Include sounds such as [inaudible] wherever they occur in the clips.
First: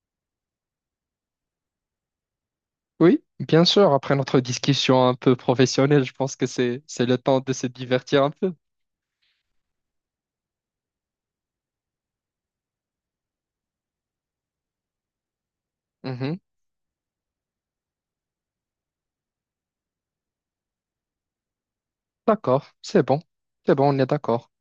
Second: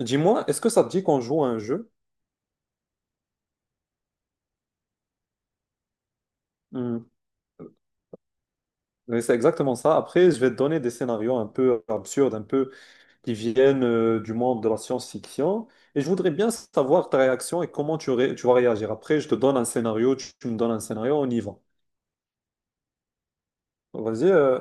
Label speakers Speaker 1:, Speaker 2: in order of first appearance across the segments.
Speaker 1: Dis-moi, est-ce que ça te dit qu'on joue à un jeu?
Speaker 2: Oui, bien sûr, après notre discussion un peu professionnelle, je pense que c'est
Speaker 1: Hmm.
Speaker 2: c'est le temps de se divertir un peu.
Speaker 1: Oui, c'est exactement ça. Après, je vais te donner des scénarios un peu absurdes, un peu qui viennent du monde de la science-fiction. Et je voudrais
Speaker 2: Mhm.
Speaker 1: bien savoir ta réaction et comment tu vas réagir. Après, je te donne un scénario, tu me donnes un scénario, on y va.
Speaker 2: D'accord, c'est bon. C'est bon, on est
Speaker 1: Vas-y,
Speaker 2: d'accord.
Speaker 1: euh,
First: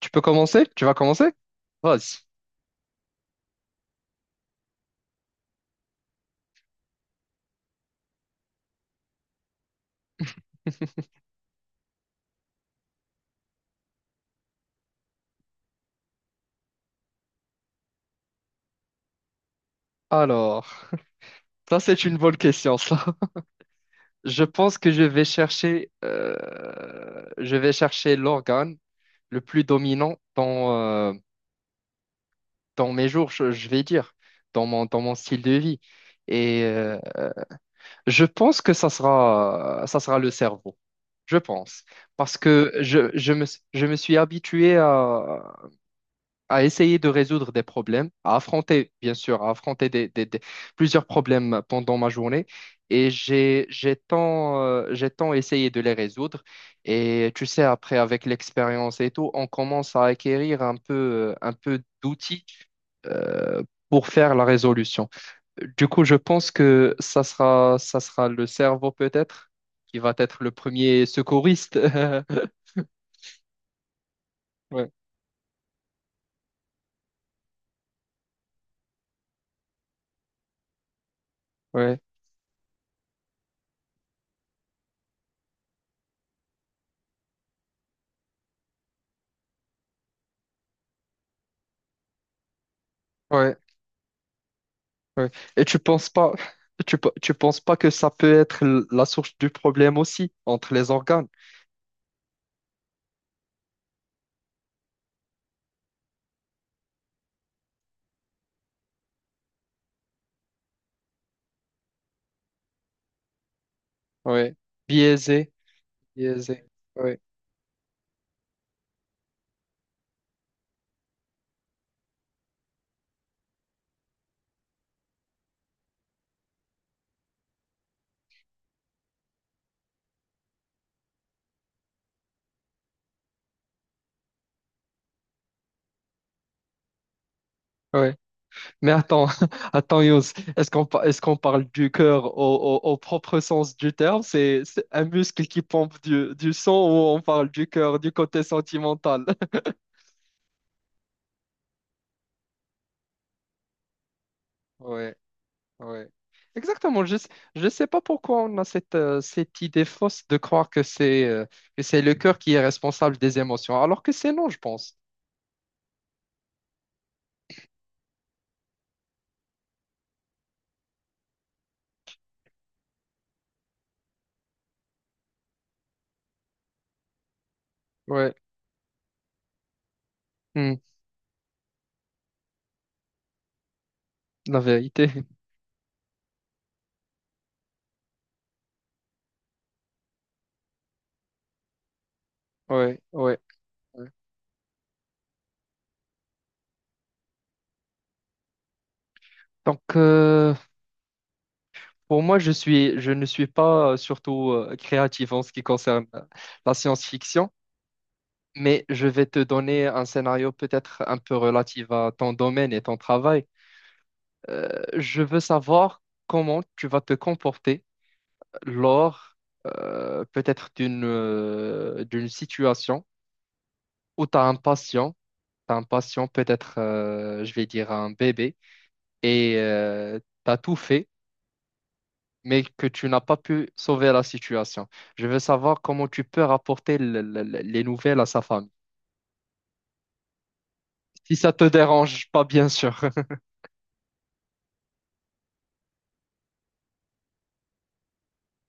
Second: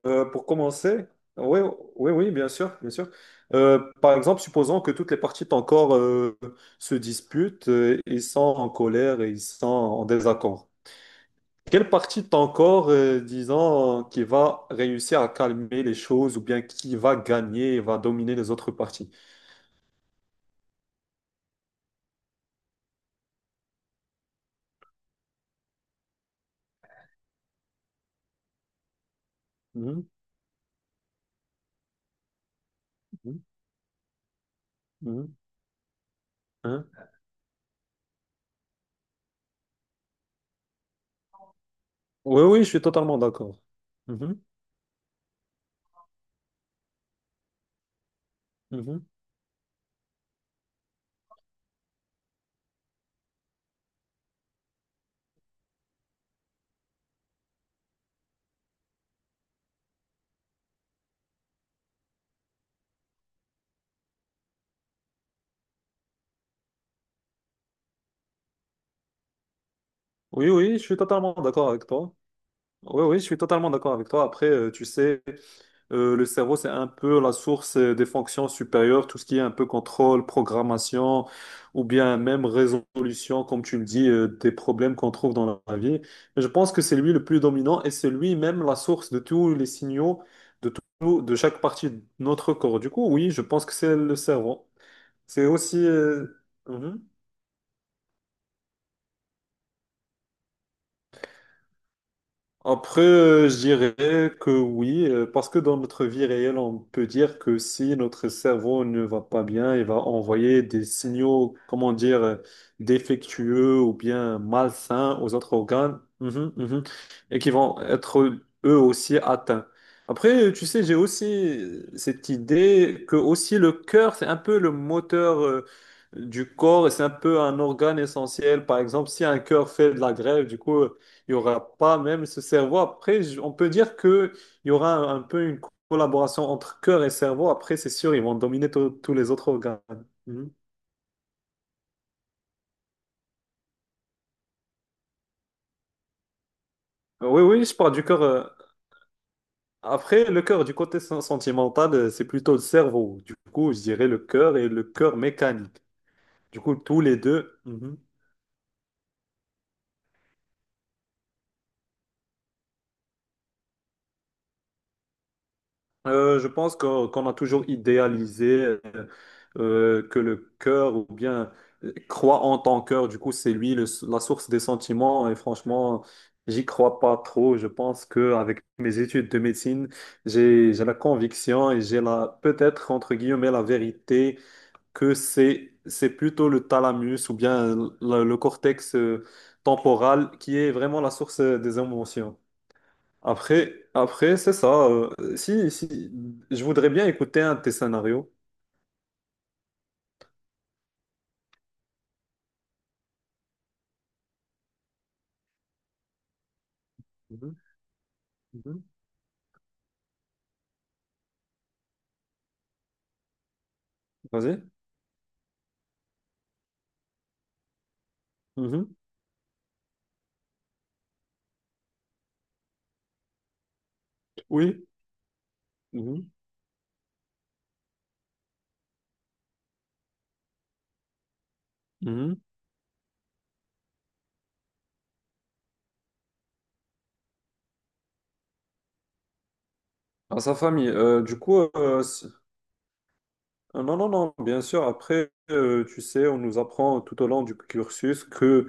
Speaker 2: Tu peux
Speaker 1: euh, pour
Speaker 2: commencer? Tu vas
Speaker 1: commencer.
Speaker 2: commencer?
Speaker 1: Oui, oui,
Speaker 2: Vas-y.
Speaker 1: oui, bien sûr, bien sûr. Par exemple, supposons que toutes les parties de ton corps se disputent, ils sont en colère et ils sont en désaccord. Quelle partie de ton corps, disons, qui va réussir à calmer les choses ou bien qui va gagner et va dominer les autres parties?
Speaker 2: Alors, ça c'est une bonne question, ça. [laughs] Je pense que je vais chercher l'organe le plus
Speaker 1: Mhm.
Speaker 2: dominant dans, dans mes jours,
Speaker 1: mhm,
Speaker 2: je vais dire, dans mon
Speaker 1: mhm,
Speaker 2: style de vie. Et
Speaker 1: hein.
Speaker 2: je pense que ça sera le cerveau. Je pense. Parce
Speaker 1: Oui, oui, je
Speaker 2: que
Speaker 1: suis totalement d'accord.
Speaker 2: je me suis
Speaker 1: Mhm,
Speaker 2: habitué à essayer de résoudre des problèmes, à affronter,
Speaker 1: mhm.
Speaker 2: bien sûr, à affronter plusieurs problèmes pendant ma journée. Et j'ai tant essayé de les résoudre. Et tu sais, après, avec l'expérience et tout, on commence à acquérir un peu d'outils, euh, pour faire la résolution. Du coup, je pense que ça sera le cerveau peut-être qui va être
Speaker 1: Oui,
Speaker 2: le
Speaker 1: oui, je suis
Speaker 2: premier
Speaker 1: totalement d'accord
Speaker 2: secouriste.
Speaker 1: avec toi.
Speaker 2: [laughs]
Speaker 1: Oui, oui, je suis totalement d'accord avec toi. Après, tu
Speaker 2: Ouais,
Speaker 1: sais, le cerveau, c'est un peu la source des fonctions supérieures, tout ce qui est un peu contrôle, programmation, ou
Speaker 2: ouais,
Speaker 1: bien même résolution, comme tu le dis, des problèmes qu'on trouve dans la vie. Mais je pense que c'est lui le plus dominant et c'est lui-même la source de tous les signaux de tout, de chaque partie de notre corps. Du coup, oui, je
Speaker 2: ouais,
Speaker 1: pense que c'est le cerveau.
Speaker 2: ouais.
Speaker 1: C'est
Speaker 2: Et tu
Speaker 1: aussi...
Speaker 2: penses pas,
Speaker 1: mhm.
Speaker 2: tu penses pas que ça peut être la source du problème aussi entre les organes?
Speaker 1: Après, je dirais que oui, parce que dans notre vie réelle, on peut dire que si notre cerveau ne va pas bien, il va envoyer des signaux, comment dire, défectueux ou bien
Speaker 2: Ouais,
Speaker 1: malsains aux
Speaker 2: biaisé,
Speaker 1: autres organes, mhm,
Speaker 2: biaisé.
Speaker 1: mhm,
Speaker 2: Ouais,
Speaker 1: et qui vont être eux aussi atteints. Après, tu sais, j'ai aussi cette idée que aussi le cœur, c'est un peu le moteur, du corps et c'est un peu un organe essentiel. Par exemple, si un cœur fait de la grève, du coup, il y aura pas même ce cerveau. Après, on peut dire que il y aura un peu une collaboration entre cœur et cerveau. Après, c'est
Speaker 2: ouais.
Speaker 1: sûr, ils vont dominer
Speaker 2: Mais
Speaker 1: tous
Speaker 2: attends,
Speaker 1: les autres
Speaker 2: [laughs]
Speaker 1: organes.
Speaker 2: attends, Yous,
Speaker 1: Mhm.
Speaker 2: est-ce qu'on parle du cœur au, au propre sens du terme? C'est un muscle qui pompe du sang ou on
Speaker 1: Oui,
Speaker 2: parle
Speaker 1: oui,
Speaker 2: du
Speaker 1: je parle
Speaker 2: cœur
Speaker 1: du
Speaker 2: du
Speaker 1: cœur.
Speaker 2: côté sentimental? [laughs]
Speaker 1: Après, le cœur du côté sentimental, c'est plutôt le cerveau. Du coup, je dirais le cœur et le
Speaker 2: Ouais.
Speaker 1: cœur mécanique.
Speaker 2: Ouais.
Speaker 1: Du coup, tous
Speaker 2: Exactement.
Speaker 1: les
Speaker 2: Je
Speaker 1: deux.
Speaker 2: ne sais
Speaker 1: Mhm.
Speaker 2: pas pourquoi on a cette, cette idée fausse de croire que c'est le cœur qui est responsable des émotions, alors que c'est non, je pense.
Speaker 1: Je pense qu'on a toujours idéalisé. Que le cœur ou bien crois en ton cœur. Du coup, c'est la source des sentiments. Et franchement, j'y crois pas trop. Je pense que
Speaker 2: Ouais.
Speaker 1: avec mes études de médecine, j'ai
Speaker 2: Hmm.
Speaker 1: j'ai la conviction et j'ai la peut-être entre guillemets la vérité
Speaker 2: La vérité.
Speaker 1: que
Speaker 2: [laughs]
Speaker 1: c'est plutôt le thalamus ou bien le cortex temporal qui est vraiment la source des émotions.
Speaker 2: Ouais, ouais,
Speaker 1: Après,
Speaker 2: ouais.
Speaker 1: après, c'est ça. Si, je voudrais bien écouter un de tes scénarios.
Speaker 2: Donc, pour moi, je ne suis pas surtout créatif en ce qui concerne la science-fiction,
Speaker 1: Mhm, mhm.
Speaker 2: mais je vais te donner un scénario peut-être un peu relatif à ton domaine et ton travail.
Speaker 1: Vas-y.
Speaker 2: Euh, je veux savoir comment tu vas te comporter
Speaker 1: Mhm.
Speaker 2: lors peut-être d'une situation où tu as un
Speaker 1: Oui.
Speaker 2: patient, t'as un patient
Speaker 1: Mhm.
Speaker 2: peut-être, je vais dire, un bébé, et tu as tout fait,
Speaker 1: Mhm.
Speaker 2: mais que tu n'as pas pu sauver la situation. Je veux savoir comment tu peux rapporter les nouvelles à sa famille.
Speaker 1: Dans sa famille.
Speaker 2: Si ça te dérange pas, bien sûr. [laughs]
Speaker 1: Non, non, non, bien sûr. Après, tu sais, on nous apprend tout au long du cursus que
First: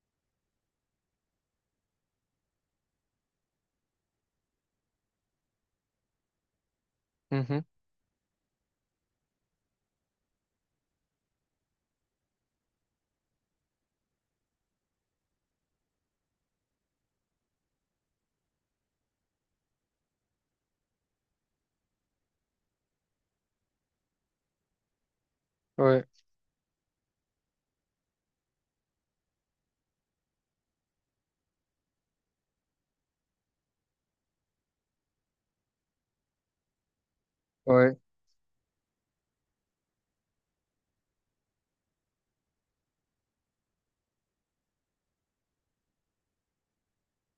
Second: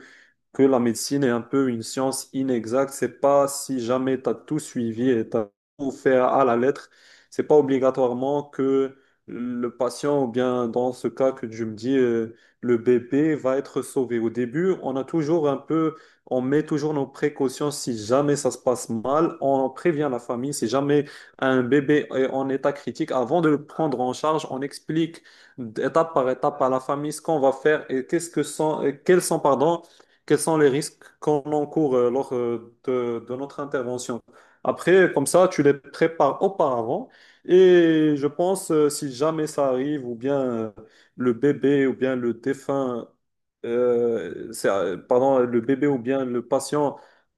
Speaker 1: que la médecine est un peu une science inexacte. C'est pas si jamais tu as tout suivi et tu as tout fait à la lettre, c'est pas
Speaker 2: Mhm.
Speaker 1: obligatoirement que le patient, ou bien dans ce cas que tu me dis, le bébé va être sauvé. Au début, on a toujours un peu, on met toujours nos précautions si jamais ça se passe mal, on prévient la famille, si jamais un bébé est en état critique, avant de le prendre en charge, on explique
Speaker 2: Ouais,
Speaker 1: d'étape par étape à la famille ce qu'on va faire et qu'est-ce que sont, et quels sont, pardon, quels sont les risques qu'on encourt lors de notre intervention. Après, comme ça, tu les prépares auparavant
Speaker 2: ouais,
Speaker 1: et je pense, si jamais ça arrive, ou bien le bébé, ou bien le défunt, pardon, le bébé ou bien le patient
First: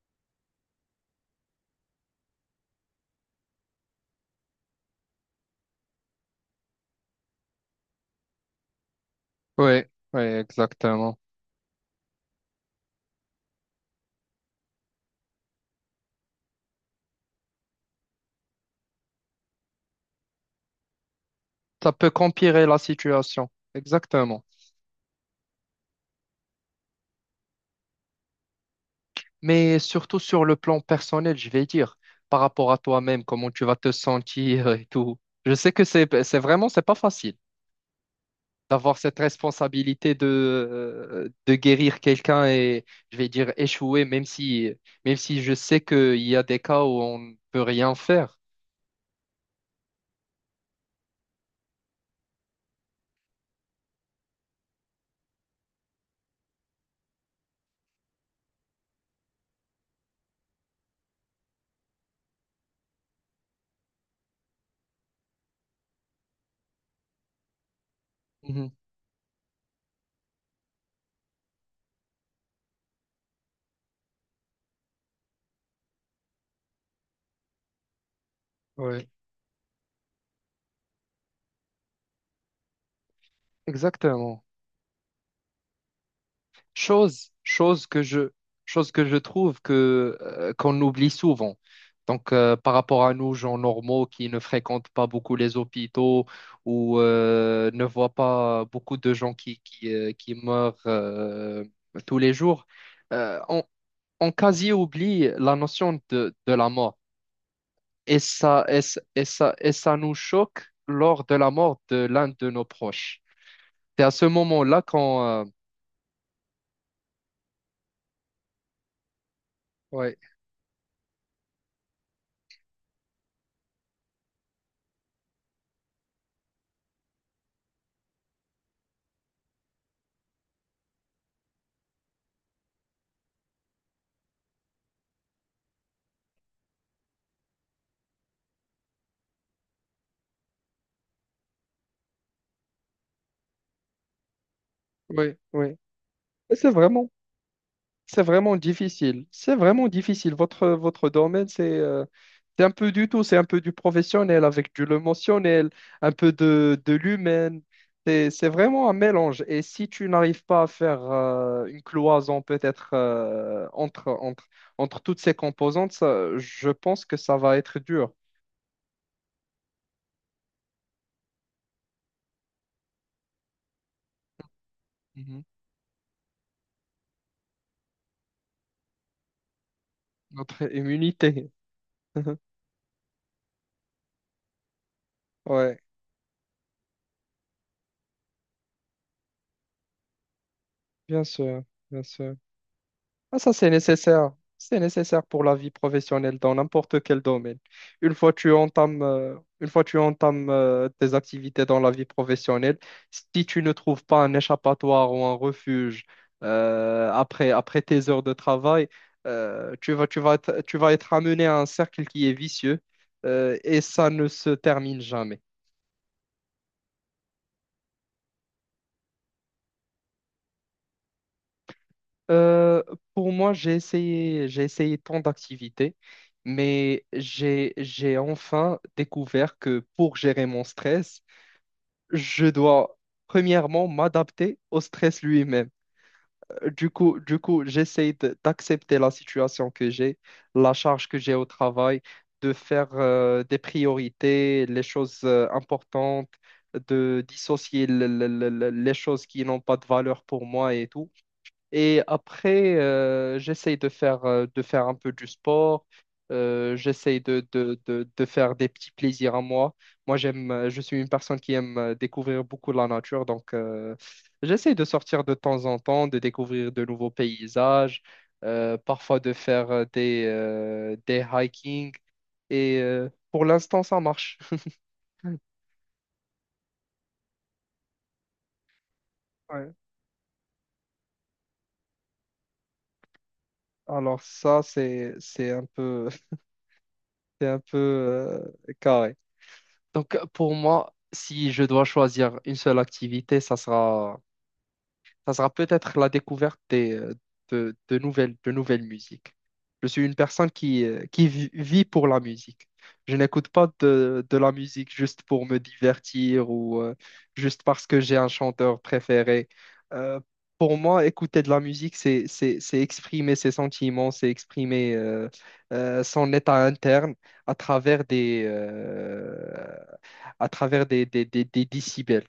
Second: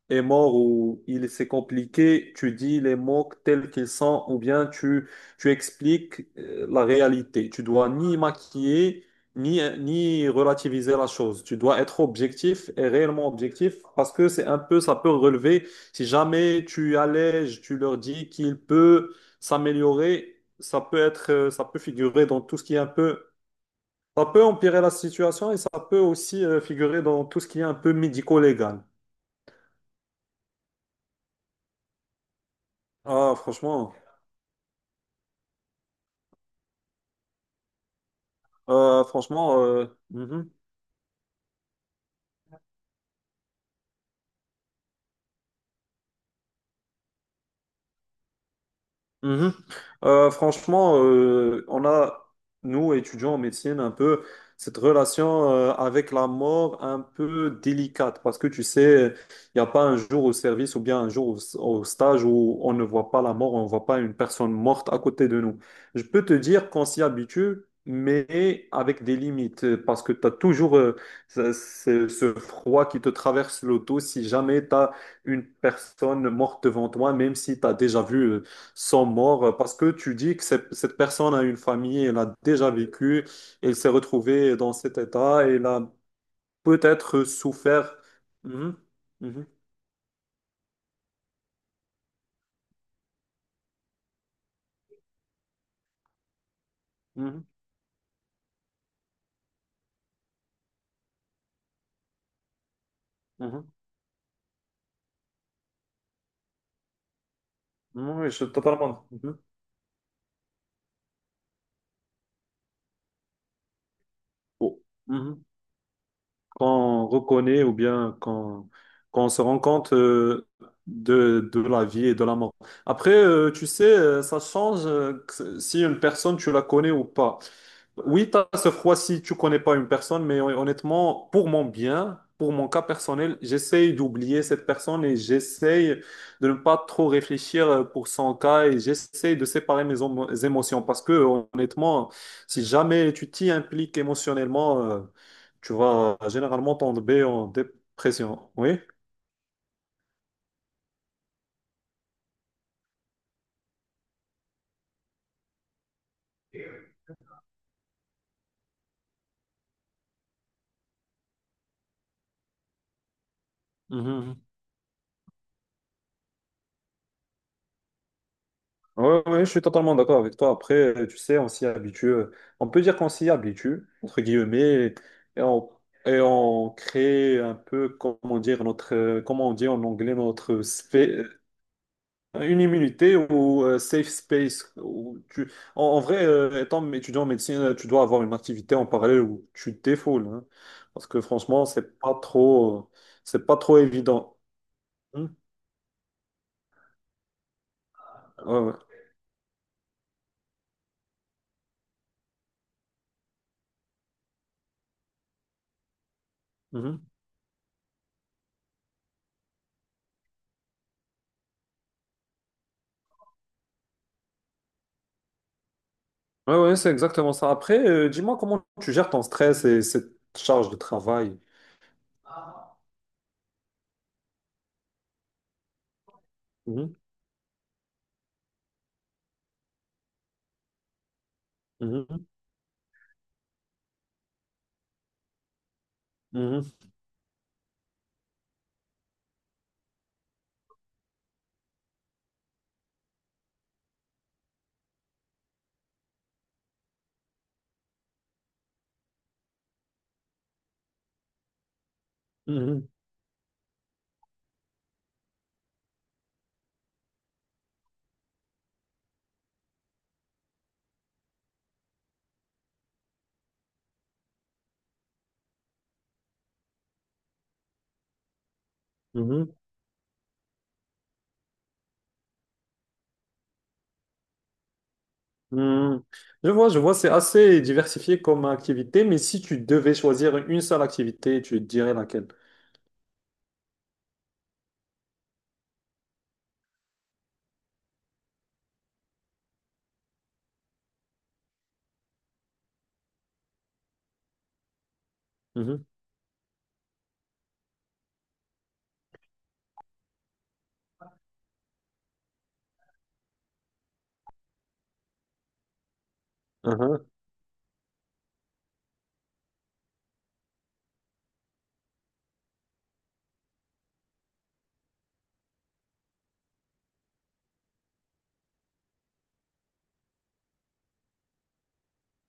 Speaker 1: est mort ou il s'est compliqué, tu dis les mots tels qu'ils sont, ou bien tu expliques la réalité. Tu dois ni maquiller,
Speaker 2: ouais,
Speaker 1: ni
Speaker 2: ouais,
Speaker 1: relativiser la
Speaker 2: exactement.
Speaker 1: chose. Tu dois être objectif et réellement objectif parce que c'est un peu, ça peut relever. Si jamais tu allèges, tu leur dis qu'il peut s'améliorer, ça peut être, ça peut
Speaker 2: Ça peut
Speaker 1: figurer dans tout ce
Speaker 2: empirer
Speaker 1: qui
Speaker 2: la
Speaker 1: est un peu,
Speaker 2: situation.
Speaker 1: ça peut
Speaker 2: Exactement.
Speaker 1: empirer la situation et ça peut aussi figurer dans tout ce qui est un peu médico-légal.
Speaker 2: Mais surtout sur le plan personnel, je vais dire, par rapport à toi-même,
Speaker 1: Ah,
Speaker 2: comment tu vas te
Speaker 1: franchement,
Speaker 2: sentir et tout. Je sais que c'est vraiment, c'est pas facile d'avoir
Speaker 1: euh,
Speaker 2: cette
Speaker 1: franchement, euh,
Speaker 2: responsabilité
Speaker 1: mhm.
Speaker 2: de guérir quelqu'un et, je vais dire, échouer, même si je sais qu'il y a des cas où on ne peut rien faire.
Speaker 1: Mhm. On a, nous, étudiants en médecine, un peu cette relation avec la mort un peu délicate parce que tu sais, il n'y a pas un jour au service ou bien un jour au stage où on ne voit pas la mort, on ne voit pas une personne morte à côté de nous. Je peux te dire qu'on s'y habitue, mais
Speaker 2: Mhm.
Speaker 1: avec des limites parce que tu as toujours ce, ce froid qui te traverse l'auto si jamais tu as une personne morte devant toi, même si tu as déjà vu. Sont
Speaker 2: Ouais.
Speaker 1: morts parce que tu dis que cette personne a une famille, elle a déjà vécu, elle s'est
Speaker 2: Exactement.
Speaker 1: retrouvée dans cet état, elle a peut-être
Speaker 2: Chose, chose
Speaker 1: souffert.
Speaker 2: que je,
Speaker 1: Mhm.
Speaker 2: chose que je
Speaker 1: mhm,
Speaker 2: trouve que qu'on oublie souvent. Donc, par rapport à nous, gens normaux qui ne fréquentent pas beaucoup les hôpitaux ou
Speaker 1: mhm,
Speaker 2: ne voient pas beaucoup de gens qui meurent tous les jours, euh, on,
Speaker 1: mhm.
Speaker 2: on quasi oublie la notion de la mort. Et
Speaker 1: Oui, je suis
Speaker 2: ça,
Speaker 1: totalement. Mhm.
Speaker 2: et ça nous choque lors de la mort de l'un de nos proches. C'est à ce
Speaker 1: Oh,
Speaker 2: moment-là qu'on...
Speaker 1: mhm. Quand on reconnaît ou bien quand on se rend compte
Speaker 2: ouais,
Speaker 1: de la vie et de la mort. Après, tu sais, ça change si une personne, tu la connais ou pas. Oui, tu as ce froid si tu connais pas une personne, mais honnêtement, pour mon bien, pour mon cas personnel, j'essaye d'oublier cette personne et j'essaye de ne pas trop réfléchir pour son cas et j'essaye de séparer mes émotions parce que honnêtement, si jamais tu t'y impliques émotionnellement,
Speaker 2: ouais,
Speaker 1: tu
Speaker 2: oui.
Speaker 1: vas
Speaker 2: C'est
Speaker 1: généralement
Speaker 2: vraiment,
Speaker 1: tomber en
Speaker 2: c'est
Speaker 1: dépression.
Speaker 2: vraiment
Speaker 1: Oui?
Speaker 2: difficile. C'est vraiment difficile. Votre domaine, c'est un peu du tout. C'est un peu du professionnel avec du émotionnel, un peu de l'humain. C'est vraiment un mélange. Et si tu n'arrives pas à faire une cloison peut-être entre entre toutes ces composantes, ça, je pense que ça va être dur.
Speaker 1: Ouais, ouais, je suis totalement d'accord avec toi. Après, tu sais, on s'y habitue. On peut dire qu'on s'y habitue, entre guillemets,
Speaker 2: Mhm.
Speaker 1: et on, et on crée un peu, comment dire, notre, comment on dit en anglais,
Speaker 2: Notre immunité. [laughs]
Speaker 1: une immunité ou safe space. Où
Speaker 2: Ouais,
Speaker 1: en vrai, étant étudiant en médecine, tu dois avoir une activité en parallèle où tu te défoules, hein. Parce que
Speaker 2: bien sûr,
Speaker 1: franchement,
Speaker 2: bien sûr. Ah,
Speaker 1: c'est
Speaker 2: ça,
Speaker 1: pas
Speaker 2: c'est
Speaker 1: trop
Speaker 2: nécessaire.
Speaker 1: évident.
Speaker 2: C'est nécessaire
Speaker 1: Hmm.
Speaker 2: pour la vie professionnelle dans n'importe quel domaine. Une fois tu
Speaker 1: Ouais,
Speaker 2: entames, euh, une fois tu entames tes activités dans la vie professionnelle, si tu ne trouves pas un échappatoire ou un refuge
Speaker 1: ouais.
Speaker 2: après tes heures de travail, tu vas être amené à un cercle qui est vicieux, et ça ne se termine jamais.
Speaker 1: Ouais, ouais, c'est exactement ça. Après, dis-moi comment tu gères ton stress et cette charge de travail.
Speaker 2: Euh, pour moi, j'ai essayé tant d'activités,
Speaker 1: Mhm.
Speaker 2: mais j'ai enfin découvert que pour gérer mon stress,
Speaker 1: mhm,
Speaker 2: je dois premièrement m'adapter au stress lui-même.
Speaker 1: mhm,
Speaker 2: Du coup, j'essaye d'accepter la situation que j'ai, la charge que j'ai au travail, de faire des priorités, les choses importantes, de dissocier les choses qui n'ont pas de valeur pour moi et tout. Et après,
Speaker 1: mhm,
Speaker 2: de faire un peu du sport. J'essaye de faire des petits plaisirs à moi. Moi, je suis une personne qui aime découvrir beaucoup la nature. Donc, j'essaye de sortir de temps en temps, de découvrir de nouveaux paysages, parfois de
Speaker 1: mhm,
Speaker 2: faire des hiking. Et pour l'instant, ça marche. [laughs]
Speaker 1: mhm. Je vois, c'est assez diversifié comme activité, mais si tu
Speaker 2: Ouais.
Speaker 1: devais choisir une seule activité, tu dirais laquelle?
Speaker 2: Alors ça, c'est un peu, [laughs] c'est un peu carré. Donc, pour moi, si je dois choisir une seule activité, ça sera
Speaker 1: Mhm,
Speaker 2: peut-être la découverte de nouvelles musiques. Je suis une personne qui vit pour la musique. Je n'écoute pas de la musique juste pour me divertir ou
Speaker 1: mhm,
Speaker 2: juste parce que j'ai un chanteur préféré. Euh, pour moi, écouter de la musique, c'est exprimer ses sentiments, c'est exprimer son état interne à travers à travers des décibels.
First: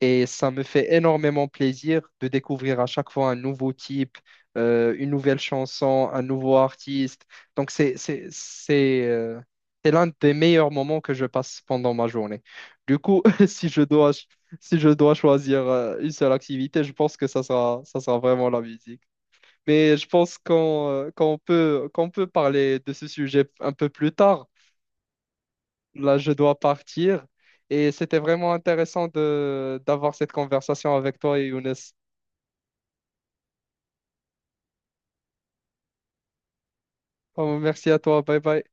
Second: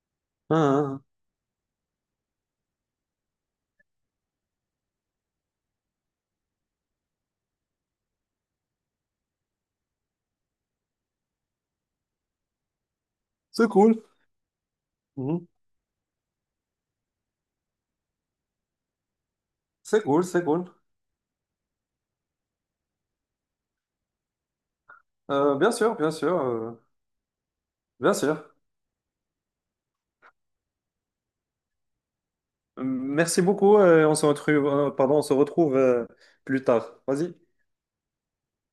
Speaker 2: Et ça me fait
Speaker 1: mhm.
Speaker 2: énormément plaisir de découvrir à chaque fois un nouveau type, une nouvelle chanson, un nouveau artiste. Donc, c'est l'un des meilleurs moments que je passe pendant ma journée. Du coup, [laughs]
Speaker 1: C'est cool.
Speaker 2: si je dois
Speaker 1: Mhm.
Speaker 2: choisir une seule activité, je pense que ça sera vraiment la musique. Mais
Speaker 1: C'est
Speaker 2: je
Speaker 1: cool,
Speaker 2: pense
Speaker 1: c'est cool.
Speaker 2: qu'on peut parler de ce sujet un peu plus tard.
Speaker 1: Euh, bien sûr, bien
Speaker 2: Là, je
Speaker 1: sûr,
Speaker 2: dois
Speaker 1: euh,
Speaker 2: partir. Et
Speaker 1: bien
Speaker 2: c'était vraiment
Speaker 1: sûr.
Speaker 2: intéressant de d'avoir cette conversation avec toi et Younes.
Speaker 1: Merci beaucoup. On se retrouve, pardon, on se retrouve plus tard. Vas-y.
Speaker 2: Oh, merci à toi. Bye bye.